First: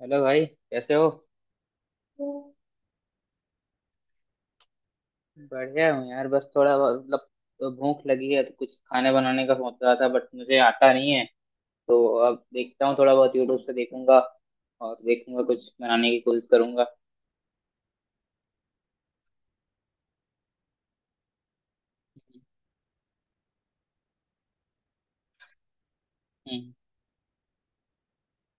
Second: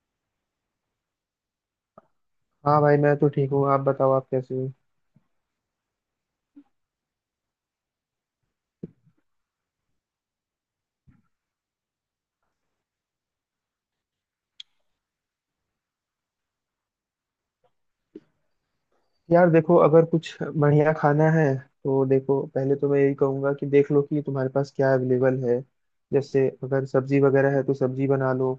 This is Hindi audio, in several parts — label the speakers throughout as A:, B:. A: हेलो भाई, कैसे हो? हूँ।
B: हाँ भाई, मैं तो ठीक हूँ। आप बताओ, आप कैसे हो?
A: बढ़िया हूँ यार। बस थोड़ा भूख लगी है तो कुछ खाने बनाने का सोच रहा था, बट मुझे आता नहीं है। तो अब देखता हूँ, थोड़ा बहुत यूट्यूब से देखूंगा और देखूंगा, कुछ बनाने की कोशिश करूंगा।
B: यार देखो, अगर कुछ बढ़िया खाना है तो देखो, पहले तो मैं यही कहूंगा कि देख लो कि तुम्हारे पास क्या अवेलेबल है। जैसे
A: हम्म।
B: अगर सब्जी वगैरह है तो सब्जी बना लो।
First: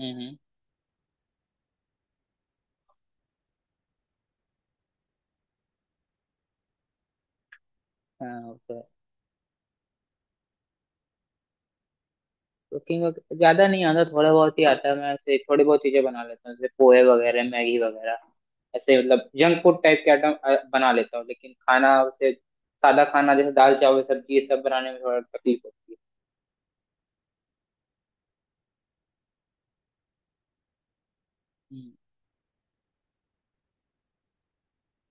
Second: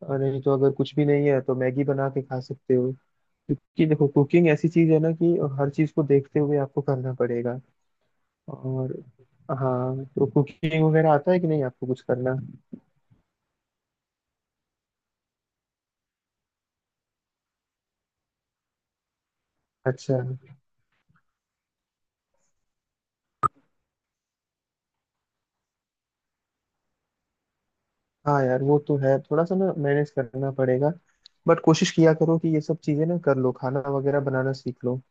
A: हम्म
B: और
A: हम्म,
B: नहीं तो अगर कुछ भी नहीं है तो मैगी बना के खा सकते हो। क्योंकि देखो, कुकिंग ऐसी चीज है ना कि हर चीज को देखते हुए आपको करना पड़ेगा।
A: हाँ, ओके।
B: और हाँ, तो कुकिंग वगैरह आता है कि नहीं आपको कुछ करना?
A: कुकिंग ज्यादा नहीं आता, थोड़ा बहुत ही आता है। मैं ऐसे थोड़ी बहुत चीजें बना लेता हूँ, जैसे पोहे वगैरह, मैगी वगैरह। ऐसे मतलब जंक फूड टाइप के
B: अच्छा।
A: आइटम बना लेता हूँ, लेकिन खाना उसे सादा खाना जैसे दाल चावल सब्जी, ये सब बनाने में थोड़ा तकलीफ होती है।
B: हाँ यार, वो तो है, थोड़ा सा ना मैनेज करना पड़ेगा। बट कोशिश
A: हम्म।
B: किया करो कि ये सब चीजें ना कर लो, खाना वगैरह बनाना सीख लो।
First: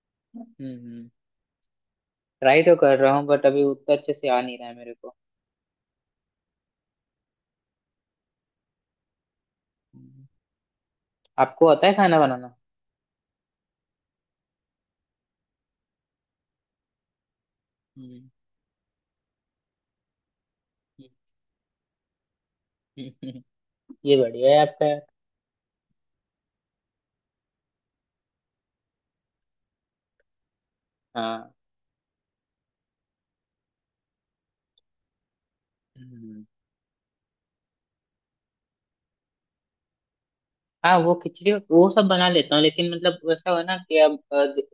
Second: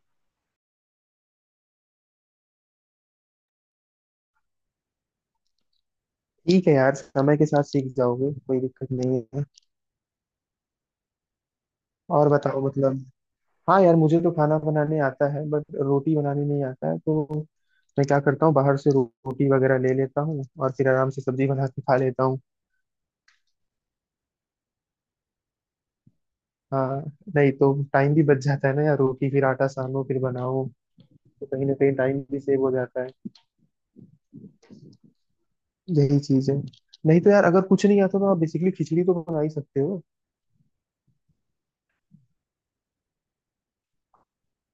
A: हम्म ट्राई तो कर रहा हूँ, बट अभी उतना अच्छे से आ नहीं रहा है मेरे को।
B: ठीक है यार, समय के साथ सीख जाओगे, कोई दिक्कत नहीं है।
A: हम्म, आपको आता है खाना
B: और
A: बनाना?
B: बताओ मतलब। हाँ यार, मुझे तो खाना बनाने आता है, बट रोटी बनाने नहीं आता है तो मैं क्या
A: हम्म,
B: करता हूँ, बाहर से रोटी वगैरह ले लेता हूँ और फिर आराम से सब्जी बना के खा लेता हूँ।
A: हम्म, ये बढ़िया है आपका यार।
B: हाँ। नहीं तो टाइम भी बच जाता है ना यार, रोटी फिर आटा सानो फिर बनाओ। तो
A: हाँ।
B: कहीं ना कहीं टाइम भी सेव हो जाता है। यही
A: हम्म,
B: चीज है। नहीं तो यार, अगर कुछ नहीं आता तो आप बेसिकली खिचड़ी तो बना ही सकते हो।
A: हाँ वो खिचड़ी वो सब बना लेता हूँ, लेकिन मतलब वैसा हो ना कि अब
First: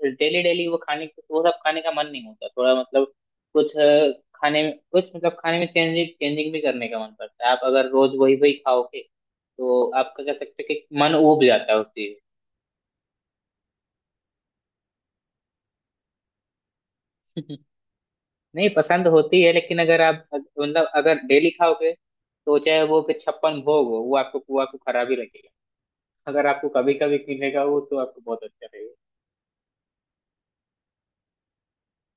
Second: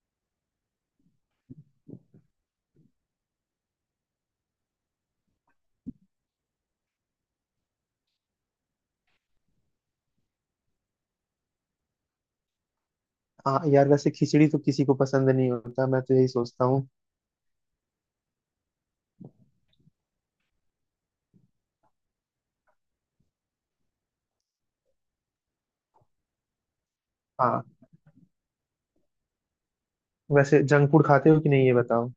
A: डेली डेली वो खाने, वो सब खाने का मन नहीं होता। थोड़ा मतलब कुछ खाने में कुछ मतलब खाने में चेंजिंग चेंजिंग भी करने का मन करता है। आप अगर रोज वही वही खाओगे तो आपका कह सकते हो कि मन उब जाता है उस चीज।
B: हाँ यार, वैसे खिचड़ी तो किसी को पसंद नहीं होता, मैं तो यही सोचता हूँ।
A: नहीं, पसंद होती है, लेकिन अगर आप मतलब अगर डेली खाओगे तो चाहे वो कि छप्पन भोग हो, वो आपको खराब ही लगेगा। अगर आपको कभी कभी मिलेगा
B: हाँ।
A: वो तो आपको बहुत अच्छा लगेगा।
B: वैसे जंक फूड खाते हो कि नहीं, ये बताओ?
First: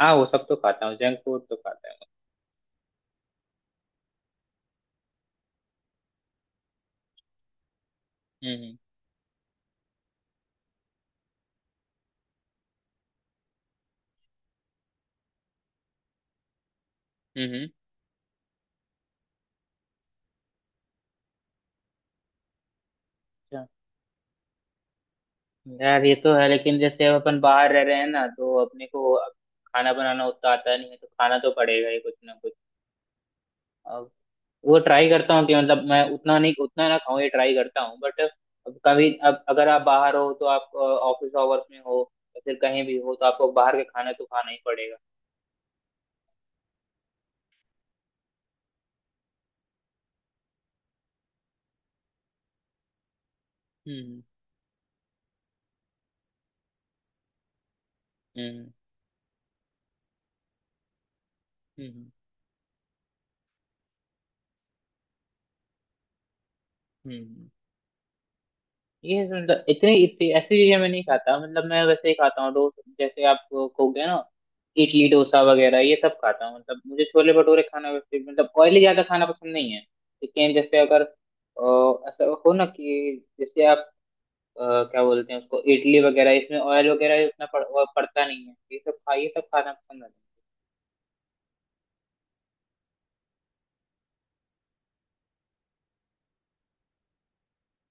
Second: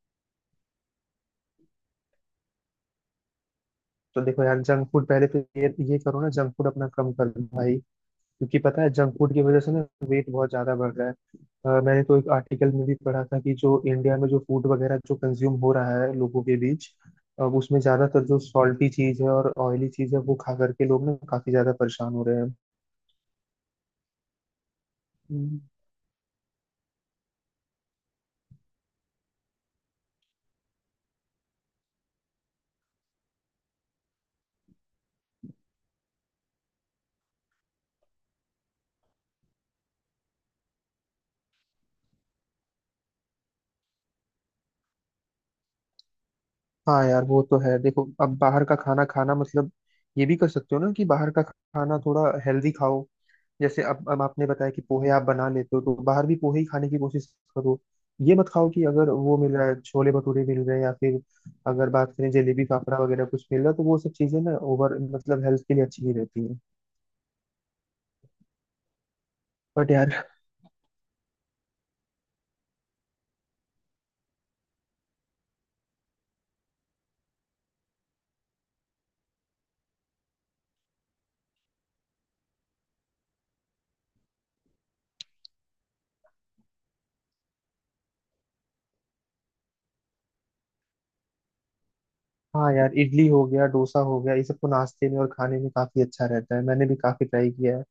A: हाँ, वो सब तो खाता हूँ, जंक फूड तो खाता हूँ।
B: तो देखो यार, जंक फूड पहले तो ये करो ना, जंक फूड अपना कम कर दो भाई। क्योंकि
A: हम्म।
B: पता है जंक फूड की वजह से ना वेट बहुत ज्यादा बढ़ रहा है। मैंने तो एक आर्टिकल में भी पढ़ा था कि जो इंडिया में जो फूड वगैरह जो कंज्यूम हो रहा है लोगों के बीच,
A: हम्म
B: अब
A: हम्म।
B: उसमें ज्यादातर जो सॉल्टी चीज है और ऑयली चीज है, वो खा करके लोग ना काफी ज्यादा परेशान हो रहे
A: अच्छा,
B: हैं।
A: यार ये तो है, लेकिन जैसे अब अपन बाहर रह रहे हैं ना तो अपने को अब खाना बनाना उतना आता नहीं है, तो खाना तो पड़ेगा ही कुछ ना कुछ। वो ट्राई करता हूँ कि मतलब मैं उतना नहीं उतना ना खाऊं, ये ट्राई करता हूँ, बट कभी अब अगर आप बाहर हो तो आप ऑफिस आवर्स में हो या फिर कहीं भी हो, तो आपको बाहर का खाना तो खाना ही पड़ेगा।
B: हाँ यार, वो तो है। देखो, अब बाहर का खाना खाना मतलब, ये भी कर सकते हो ना कि बाहर का खाना थोड़ा हेल्दी खाओ। जैसे अब
A: हम्म।
B: आपने बताया कि पोहे आप बना लेते हो, तो बाहर भी पोहे ही खाने की कोशिश करो। ये मत खाओ
A: हम्म
B: कि अगर वो मिल रहा है, छोले भटूरे मिल रहे हैं या फिर अगर
A: हम्म
B: बात करें जलेबी फाफड़ा वगैरह कुछ मिल रहा है, तो वो सब चीजें ना ओवर मतलब हेल्थ के लिए अच्छी नहीं रहती है।
A: हम्म ये मतलब
B: बट
A: इतनी
B: यार।
A: इतनी ऐसी चीजें मैं नहीं खाता। मतलब मैं वैसे ही खाता हूँ, डोसा जैसे आप, हो गया ना, इडली डोसा वगैरह ये सब खाता हूँ। मतलब मुझे छोले भटूरे खाना, वैसे मतलब ऑयली ज्यादा खाना पसंद नहीं है। लेकिन जैसे अगर ऐसा हो ना कि जैसे आप क्या बोलते हैं उसको, इडली वगैरह, इसमें ऑयल वगैरह उतना वो पड़ता नहीं है, ये सब खा ये सब खाना पसंद आता
B: हाँ यार, इडली हो गया, डोसा हो गया, ये सब तो नाश्ते में और खाने में काफी अच्छा रहता है, मैंने भी काफी ट्राई किया है।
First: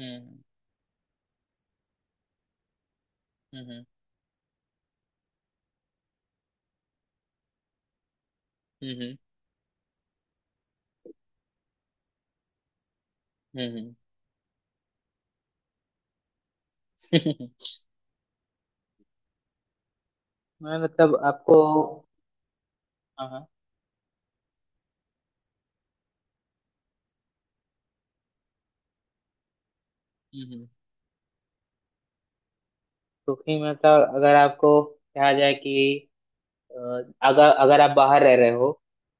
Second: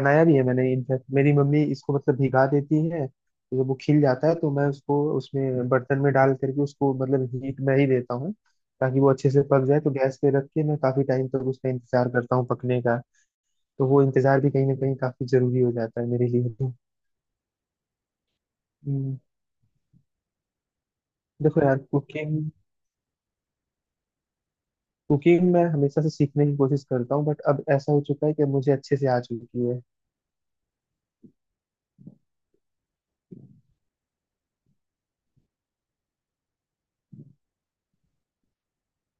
A: है।
B: भी है मैंने। इनफैक्ट मेरी मम्मी इसको मतलब भिगा देती है, तो जब वो
A: हम्म
B: खिल जाता है तो मैं उसको उसमें बर्तन में डाल करके उसको मतलब हीट में ही देता हूँ। ताकि वो
A: हम्म
B: अच्छे से पक जाए, तो गैस पे रख के मैं काफी टाइम तक उसका इंतजार करता हूँ पकने का।
A: हम्म
B: तो
A: हम्म
B: वो इंतजार भी कहीं ना कहीं काफी जरूरी हो जाता है मेरे लिए तो। हम्म।
A: मैं मतलब आपको,
B: देखो यार, कुकिंग
A: हाँ हाँ।
B: कुकिंग मैं हमेशा से सीखने की कोशिश करता हूँ, बट अब ऐसा हो चुका है कि मुझे अच्छे से आ चुकी है।
A: हम्म, क्योंकि मतलब अगर आपको कहा जाए कि अ, अगर अगर आप बाहर रह रहे हो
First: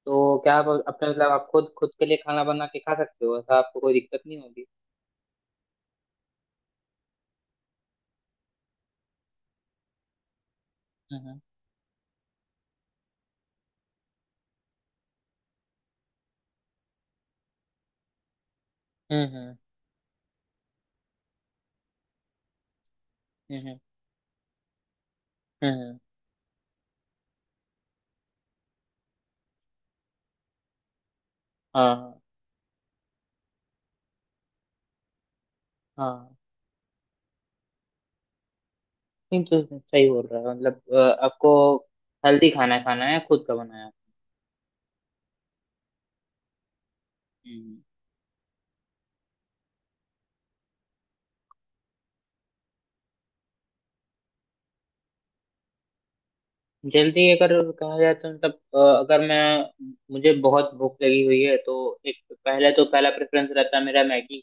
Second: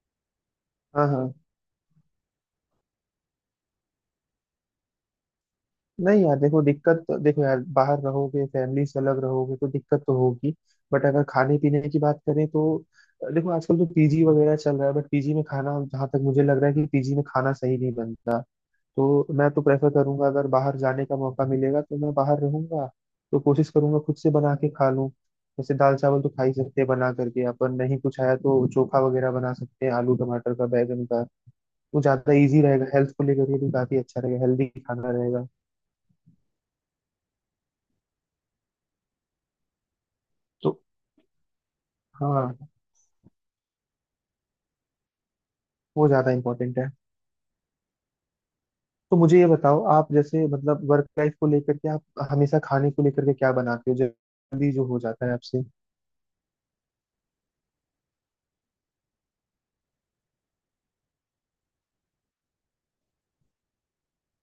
A: तो क्या आप
B: हाँ,
A: अपने मतलब
B: हाँ।
A: आप खुद खुद के लिए खाना बना के खा सकते हो? ऐसा आपको कोई दिक्कत नहीं होगी?
B: नहीं यार, देखो, देखो यार, बाहर रहोगे, फैमिली से अलग रहोगे तो दिक्कत तो होगी। बट अगर
A: हम्म
B: खाने पीने की बात करें तो देखो, आजकल तो पीजी वगैरह चल रहा है, बट पीजी में खाना, जहाँ तक मुझे लग रहा है कि पीजी में खाना सही नहीं बनता।
A: हम्म
B: तो मैं
A: हम्म
B: तो प्रेफर करूंगा, अगर बाहर जाने का मौका मिलेगा तो मैं बाहर रहूंगा। तो कोशिश
A: हम्म
B: करूंगा खुद से बना के खा लूँ। जैसे
A: हम्म,
B: दाल
A: हम्म,
B: चावल तो खा ही सकते हैं बना करके अपन, नहीं कुछ आया तो चोखा वगैरह बना सकते हैं, आलू टमाटर का, बैंगन का। वो
A: हाँ
B: ज्यादा इजी रहेगा, हेल्थ को लेकर के भी काफी अच्छा रहेगा, हेल्दी खाना रहेगा।
A: हाँ। नहीं तो सही बोल रहा है, मतलब
B: तो।
A: आपको हेल्दी
B: हाँ।
A: खाना खाना है, खुद का बनाया।
B: वो ज्यादा इंपॉर्टेंट है।
A: हम्म।
B: तो मुझे ये बताओ, आप जैसे मतलब वर्क लाइफ को लेकर के आप हमेशा खाने को लेकर के क्या बनाते हो जल्दी जो हो जाता है आपसे?
A: जल्दी अगर कहा जाए तो मतलब अगर मैं, मुझे बहुत भूख लगी हुई है तो एक पहले तो पहला प्रेफरेंस रहता है मेरा मैगी।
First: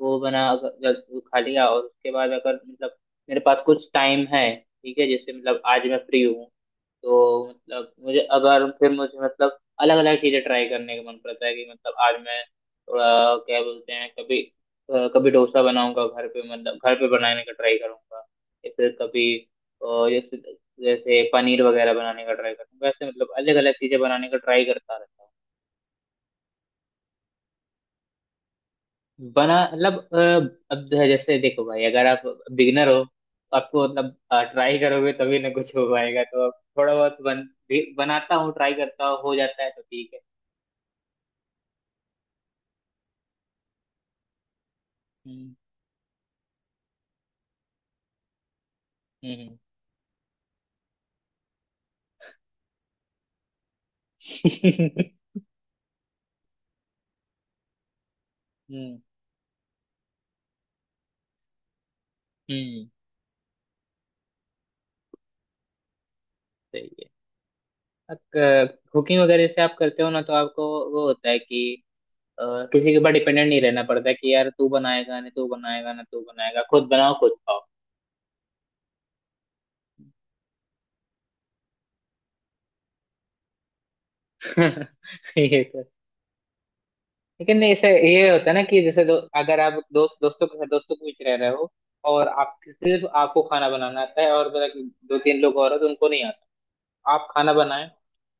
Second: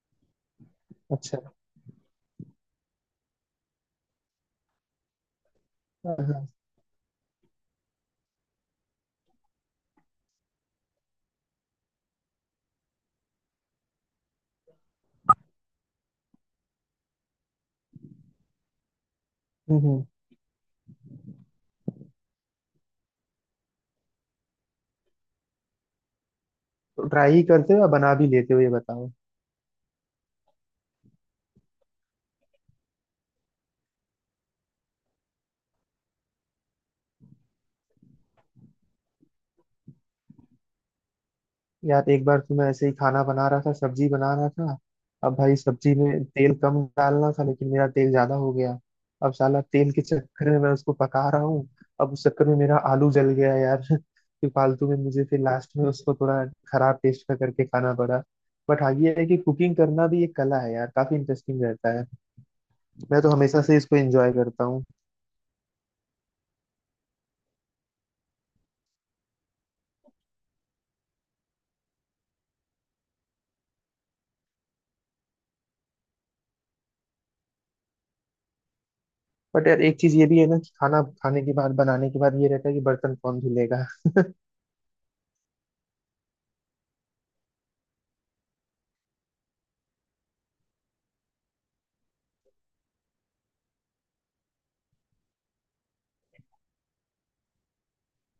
A: वो बना अगर
B: अच्छा।
A: खा लिया, और उसके बाद अगर मतलब मेरे पास कुछ टाइम है, ठीक है, जैसे मतलब आज मैं
B: हाँ,
A: फ्री हूँ,
B: हाँ।
A: तो मतलब मुझे अगर फिर मुझे मतलब अलग अलग चीजें ट्राई करने का मन करता है कि मतलब आज मैं थोड़ा, क्या बोलते हैं, कभी कभी डोसा बनाऊंगा घर पे, मतलब घर पे बनाने का ट्राई करूंगा, या फिर कभी
B: हम्म, हम्म।
A: अ, जैसे जैसे पनीर वगैरह बनाने का ट्राई करूंगा। ऐसे मतलब अलग अलग चीजें बनाने का ट्राई करता रहता हूँ।
B: तो ट्राई ही करते हो या बना भी लेते हो, ये बताओ?
A: बना मतलब अब जो है, जैसे देखो भाई, अगर आप बिगिनर हो तो आपको मतलब ट्राई करोगे तभी ना कुछ हो पाएगा। तो अब थोड़ा बहुत बनाता हूँ, ट्राई करता हूँ, हो जाता है तो ठीक है।
B: यार एक बार तो मैं ऐसे ही खाना बना रहा था, सब्जी बना रहा था। अब
A: हम्म
B: भाई, सब्जी में तेल कम डालना था लेकिन मेरा तेल ज्यादा हो गया। अब
A: हम्म
B: साला तेल के चक्कर में मैं उसको पका रहा हूँ। अब उस चक्कर में मेरा आलू जल गया यार। फिर फालतू में
A: हम्म
B: मुझे फिर लास्ट में उसको थोड़ा खराब टेस्ट का करके खाना पड़ा। बट हाँ,
A: हम्म,
B: ये है कि कुकिंग करना भी एक कला है यार, काफी इंटरेस्टिंग रहता है।
A: हम्म,
B: मैं तो हमेशा से इसको एंजॉय करता हूँ।
A: सही है। कुकिंग वगैरह से आप करते हो ना तो आपको वो होता है कि अ, किसी के ऊपर डिपेंडेंट नहीं रहना पड़ता है कि यार तू बनाएगा ना तू बनाएगा ना तू बनाएगा, खुद बनाओ खुद खाओ।
B: बट यार, एक चीज ये भी है ना कि खाना खाने के बाद, बनाने के बाद, ये रहता है कि बर्तन कौन धुलेगा?
A: ये तो, लेकिन ऐसे ये होता है ना कि जैसे अगर आप दोस्तों के साथ, दोस्तों के बीच रह रहे हो, और आप सिर्फ, आपको खाना बनाना आता है और मतलब दो तीन लोग और हैं तो उनको नहीं आता, आप खाना बनाएं,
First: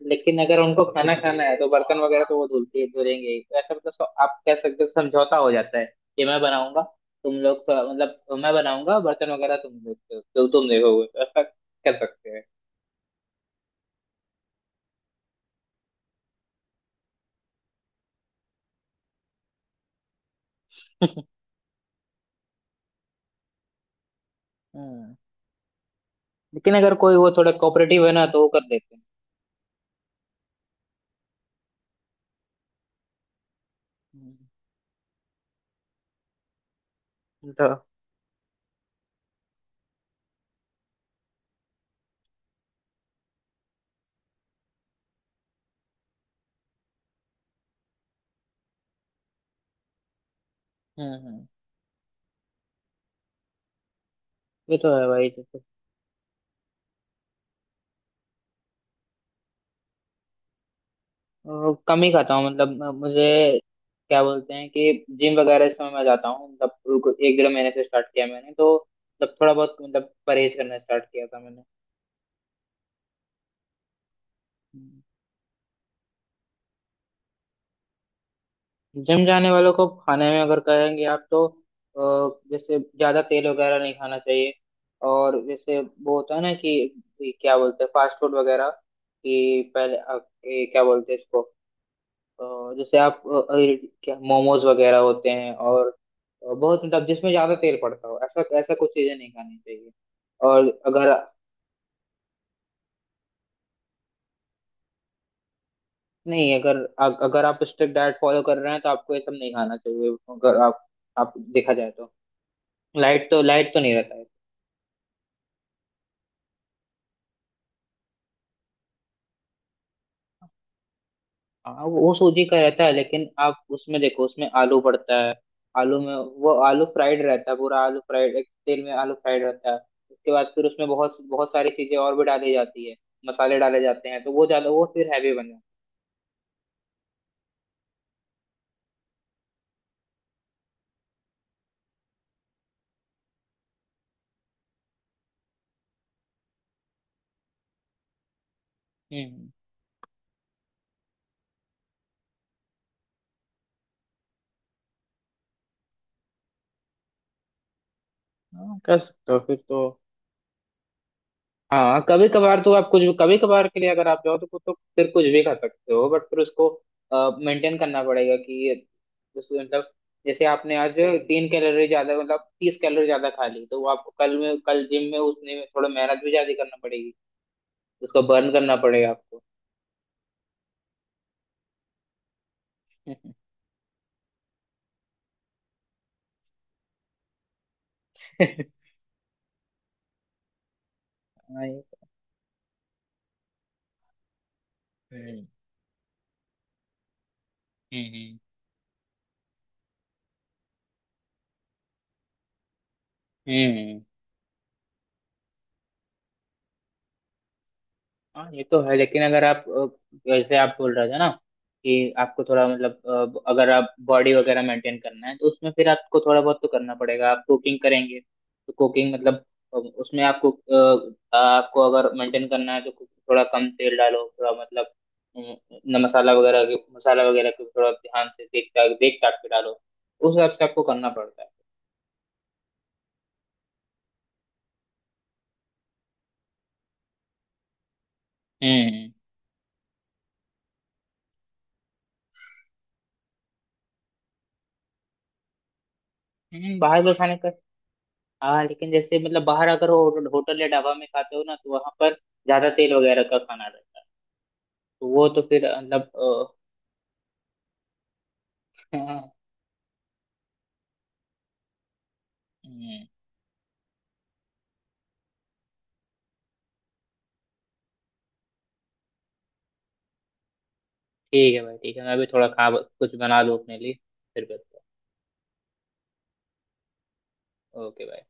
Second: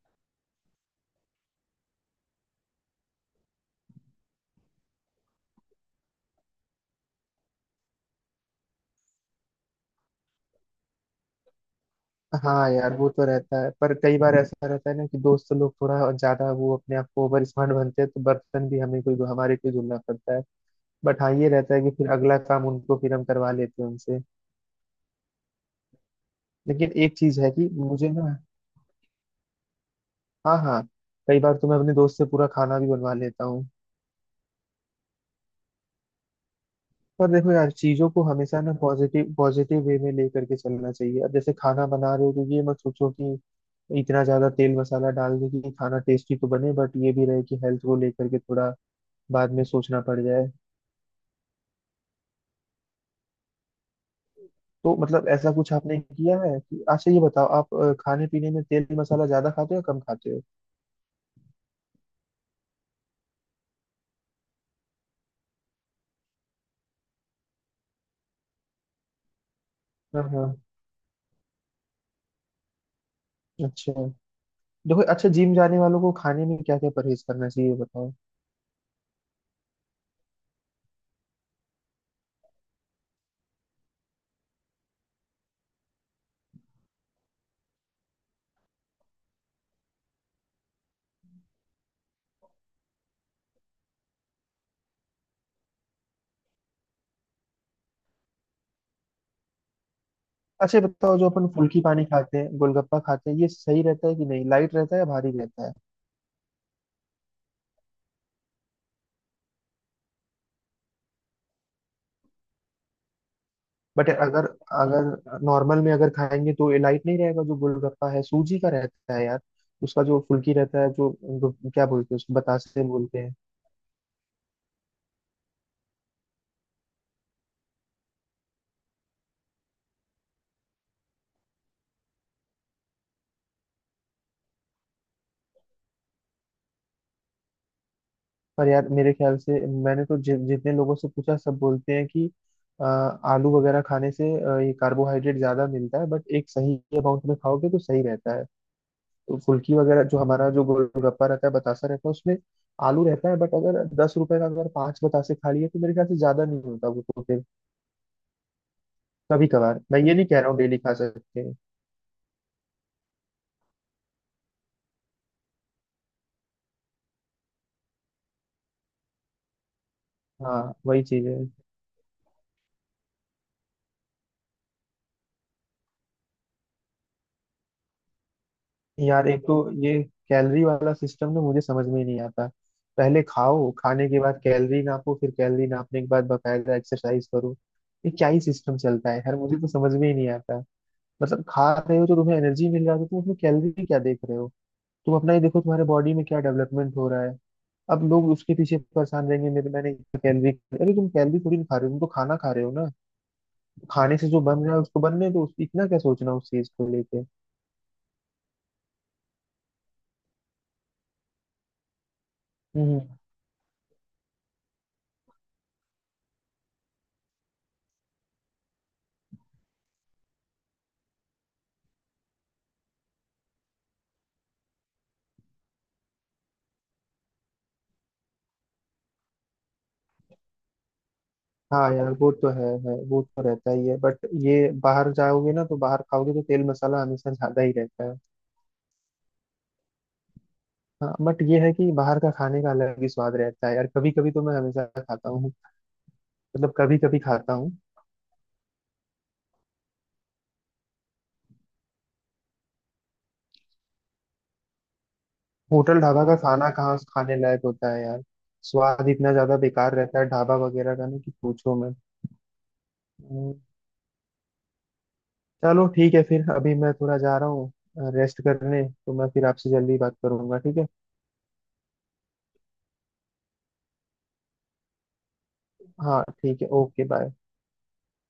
A: लेकिन अगर उनको खाना खाना है तो बर्तन वगैरह तो वो धुलते ही धुलेंगे ही। तो ऐसा मतलब आप कह सकते हो समझौता हो जाता है कि मैं बनाऊंगा, तुम लोग मतलब मैं बनाऊंगा, बर्तन वगैरह तुम देखते हो, तो तुम देखोगे, तो ऐसा कर सकते हैं।
B: हाँ यार, वो तो रहता है, पर कई बार ऐसा रहता है ना कि दोस्त लोग थोड़ा ज्यादा वो अपने आप को ओवर स्मार्ट बनते हैं, तो बर्तन भी हमें कोई, हमारे कोई धुलना पड़ता है। बट हाँ, ये रहता है कि फिर अगला काम उनको फिर हम करवा लेते हैं उनसे।
A: हम्म, लेकिन
B: लेकिन
A: अगर
B: एक
A: कोई वो
B: चीज
A: थोड़ा
B: है कि
A: कोऑपरेटिव
B: मुझे
A: है ना
B: ना,
A: तो वो कर देते हैं।
B: हाँ, हाँ, कई बार तो मैं अपने दोस्त से पूरा खाना भी बनवा लेता हूँ।
A: हम्म,
B: पर देखो
A: तो
B: यार, चीजों को हमेशा ना पॉजिटिव पॉजिटिव वे में लेकर के चलना चाहिए। अब जैसे खाना बना रहे हो तो ये मत सोचो कि इतना ज्यादा तेल मसाला डाल दे कि खाना टेस्टी तो बने, बट ये भी रहे कि हेल्थ को लेकर के थोड़ा बाद में सोचना पड़ जाए।
A: हम्म हम्म ये तो
B: तो
A: है
B: मतलब
A: भाई।
B: ऐसा कुछ आपने किया है कि अच्छा ये बताओ, आप खाने पीने में तेल मसाला ज्यादा खाते हो या कम खाते हो?
A: अ, कम ही खाता हूँ। मतलब मुझे क्या बोलते हैं कि जिम वगैरह इस समय मैं जाता हूँ, मतलब एक डेढ़ महीने से स्टार्ट किया मैंने, तो मतलब थोड़ा बहुत मतलब
B: हाँ, हाँ।
A: परहेज करना स्टार्ट किया था मैंने।
B: अच्छा। देखो, अच्छा, जिम जाने वालों को खाने में क्या क्या परहेज करना चाहिए, ये बताओ?
A: जिम जाने वालों को खाने में अगर कहेंगे आप तो जैसे ज्यादा तेल वगैरह नहीं खाना चाहिए, और जैसे वो होता है ना कि क्या बोलते हैं, फास्ट फूड वगैरह, कि पहले आप, ये क्या बोलते हैं इसको, जैसे आप क्या, मोमोज वगैरह होते हैं, और बहुत मतलब जिसमें ज्यादा तेल पड़ता हो, ऐसा ऐसा कुछ चीजें नहीं खानी चाहिए। और
B: अच्छा ये
A: अगर,
B: बताओ, जो अपन फुल्की पानी खाते हैं, गोलगप्पा खाते हैं, ये सही रहता है कि नहीं, लाइट रहता है या भारी रहता है?
A: नहीं, अगर अगर आप स्ट्रिक्ट डाइट फॉलो कर रहे हैं तो आपको ये सब नहीं खाना चाहिए। अगर आप आप देखा जाए तो लाइट तो, लाइट तो नहीं
B: बट
A: रहता है।
B: अगर, अगर नॉर्मल में अगर खाएंगे तो ये लाइट नहीं रहेगा। जो गोलगप्पा है सूजी का रहता है यार। उसका जो फुल्की रहता है, जो जो
A: हाँ,
B: क्या
A: वो
B: बोलते हैं उसको
A: सूजी का रहता
B: बतासे
A: है,
B: बोलते
A: लेकिन
B: हैं।
A: आप उसमें देखो उसमें आलू पड़ता है। आलू में वो आलू फ्राइड रहता है, पूरा आलू फ्राइड, एक तेल में आलू फ्राइड रहता है। उसके बाद फिर उसमें बहुत बहुत सारी चीजें और भी डाली जाती है, मसाले डाले जाते हैं, तो वो ज्यादा वो फिर हैवी बन जाता
B: पर यार मेरे ख्याल से, मैंने तो जितने लोगों से पूछा सब बोलते हैं कि आलू वगैरह खाने से ये कार्बोहाइड्रेट ज्यादा मिलता है, बट एक सही अमाउंट में खाओगे तो सही रहता है।
A: है।
B: तो
A: हम्म।
B: फुल्की वगैरह जो हमारा जो गोलगप्पा रहता है, बतासा रहता है, उसमें आलू रहता है, बट अगर 10 रुपए का अगर पांच बतासे खा लिए तो मेरे ख्याल से ज्यादा नहीं होता, वो तो फिर
A: हाँ, कह सकते हो
B: कभी
A: फिर
B: कभार,
A: तो।
B: मैं ये नहीं कह रहा हूँ डेली खा सकते हैं।
A: हाँ, कभी कभार तो आप कुछ भी, कभी कभार के लिए अगर आप जाओ तो फिर कुछ भी खा सकते हो, बट फिर उसको मेंटेन करना पड़ेगा कि ये जैसे मतलब जैसे
B: हाँ,
A: आपने आज
B: वही चीज है।
A: तीन कैलोरी ज्यादा मतलब तीस कैलोरी ज्यादा खा ली, तो वो आपको कल जिम में उसने में थोड़ा मेहनत भी ज्यादा करना पड़ेगी, उसको बर्न करना पड़ेगा
B: यार
A: आपको।
B: एक तो ये कैलोरी वाला सिस्टम ना मुझे समझ में ही नहीं आता। पहले खाओ, खाने के बाद कैलोरी नापो, फिर कैलोरी नापने के बाद बकायदा एक्सरसाइज करो। ये क्या ही सिस्टम चलता है यार, मुझे तो समझ में ही नहीं आता। मतलब
A: हाँ
B: खा
A: ये
B: रहे हो तो तुम्हें एनर्जी मिल रहा है, तो तुम उसमें कैलोरी क्या देख रहे हो? तुम
A: तो
B: अपना ही
A: है।
B: देखो, तुम्हारे बॉडी में क्या डेवलपमेंट हो रहा है। अब लोग
A: हम्म
B: उसके पीछे परेशान रहेंगे, मेरे मैंने कैलोरी। अरे तुम कैलोरी थोड़ी ना खा रहे हो, तुम तो खाना खा रहे हो ना।
A: हम्म हम्म
B: खाने से जो बन रहा है उसको बनने दो, इतना क्या सोचना उस चीज को लेके।
A: हाँ ये तो है, लेकिन अगर आप जैसे आप बोल रहे थे ना कि आपको थोड़ा मतलब
B: हम्म।
A: अगर आप बॉडी वगैरह मेंटेन करना है तो उसमें फिर आपको थोड़ा बहुत तो करना पड़ेगा। आप कुकिंग करेंगे तो कुकिंग मतलब उसमें आपको आपको अगर मेंटेन करना है तो कुछ थोड़ा कम तेल डालो, थोड़ा मतलब अ, न मसाला मसाला वगैरह को थोड़ा ध्यान से देख देख ताक के डालो। उस हिसाब से आपको करना पड़ता है।
B: हाँ यार, वो तो है वो तो रहता ही है, बट ये बाहर जाओगे ना तो बाहर खाओगे तो तेल मसाला हमेशा ज्यादा ही रहता है।
A: हम्म
B: हाँ, बट ये है कि बाहर का खाने का अलग ही स्वाद रहता है यार, कभी कभी तो मैं हमेशा खाता हूँ। मतलब कभी
A: बाहर के
B: कभी
A: खाने का,
B: खाता हूँ।
A: हाँ लेकिन जैसे मतलब बाहर अगर होटल या ढाबा में खाते हो ना तो वहां पर ज्यादा तेल वगैरह का खाना रहता है, तो वो तो फिर
B: होटल
A: मतलब
B: ढाबा का खाना कहाँ खाने लायक होता है यार।
A: अ,
B: स्वाद इतना ज्यादा बेकार रहता है ढाबा वगैरह का, ना कि पूछो मैं।
A: हम्म,
B: चलो, ठीक है फिर, अभी मैं थोड़ा जा रहा हूँ रेस्ट करने, तो मैं फिर आपसे जल्दी बात करूंगा, ठीक है?
A: ठीक है भाई, ठीक है, मैं भी थोड़ा खा कुछ बना लूँ अपने लिए, फिर बताता
B: हाँ, ठीक है, ओके, बाय।
A: हूँ। ओके भाई।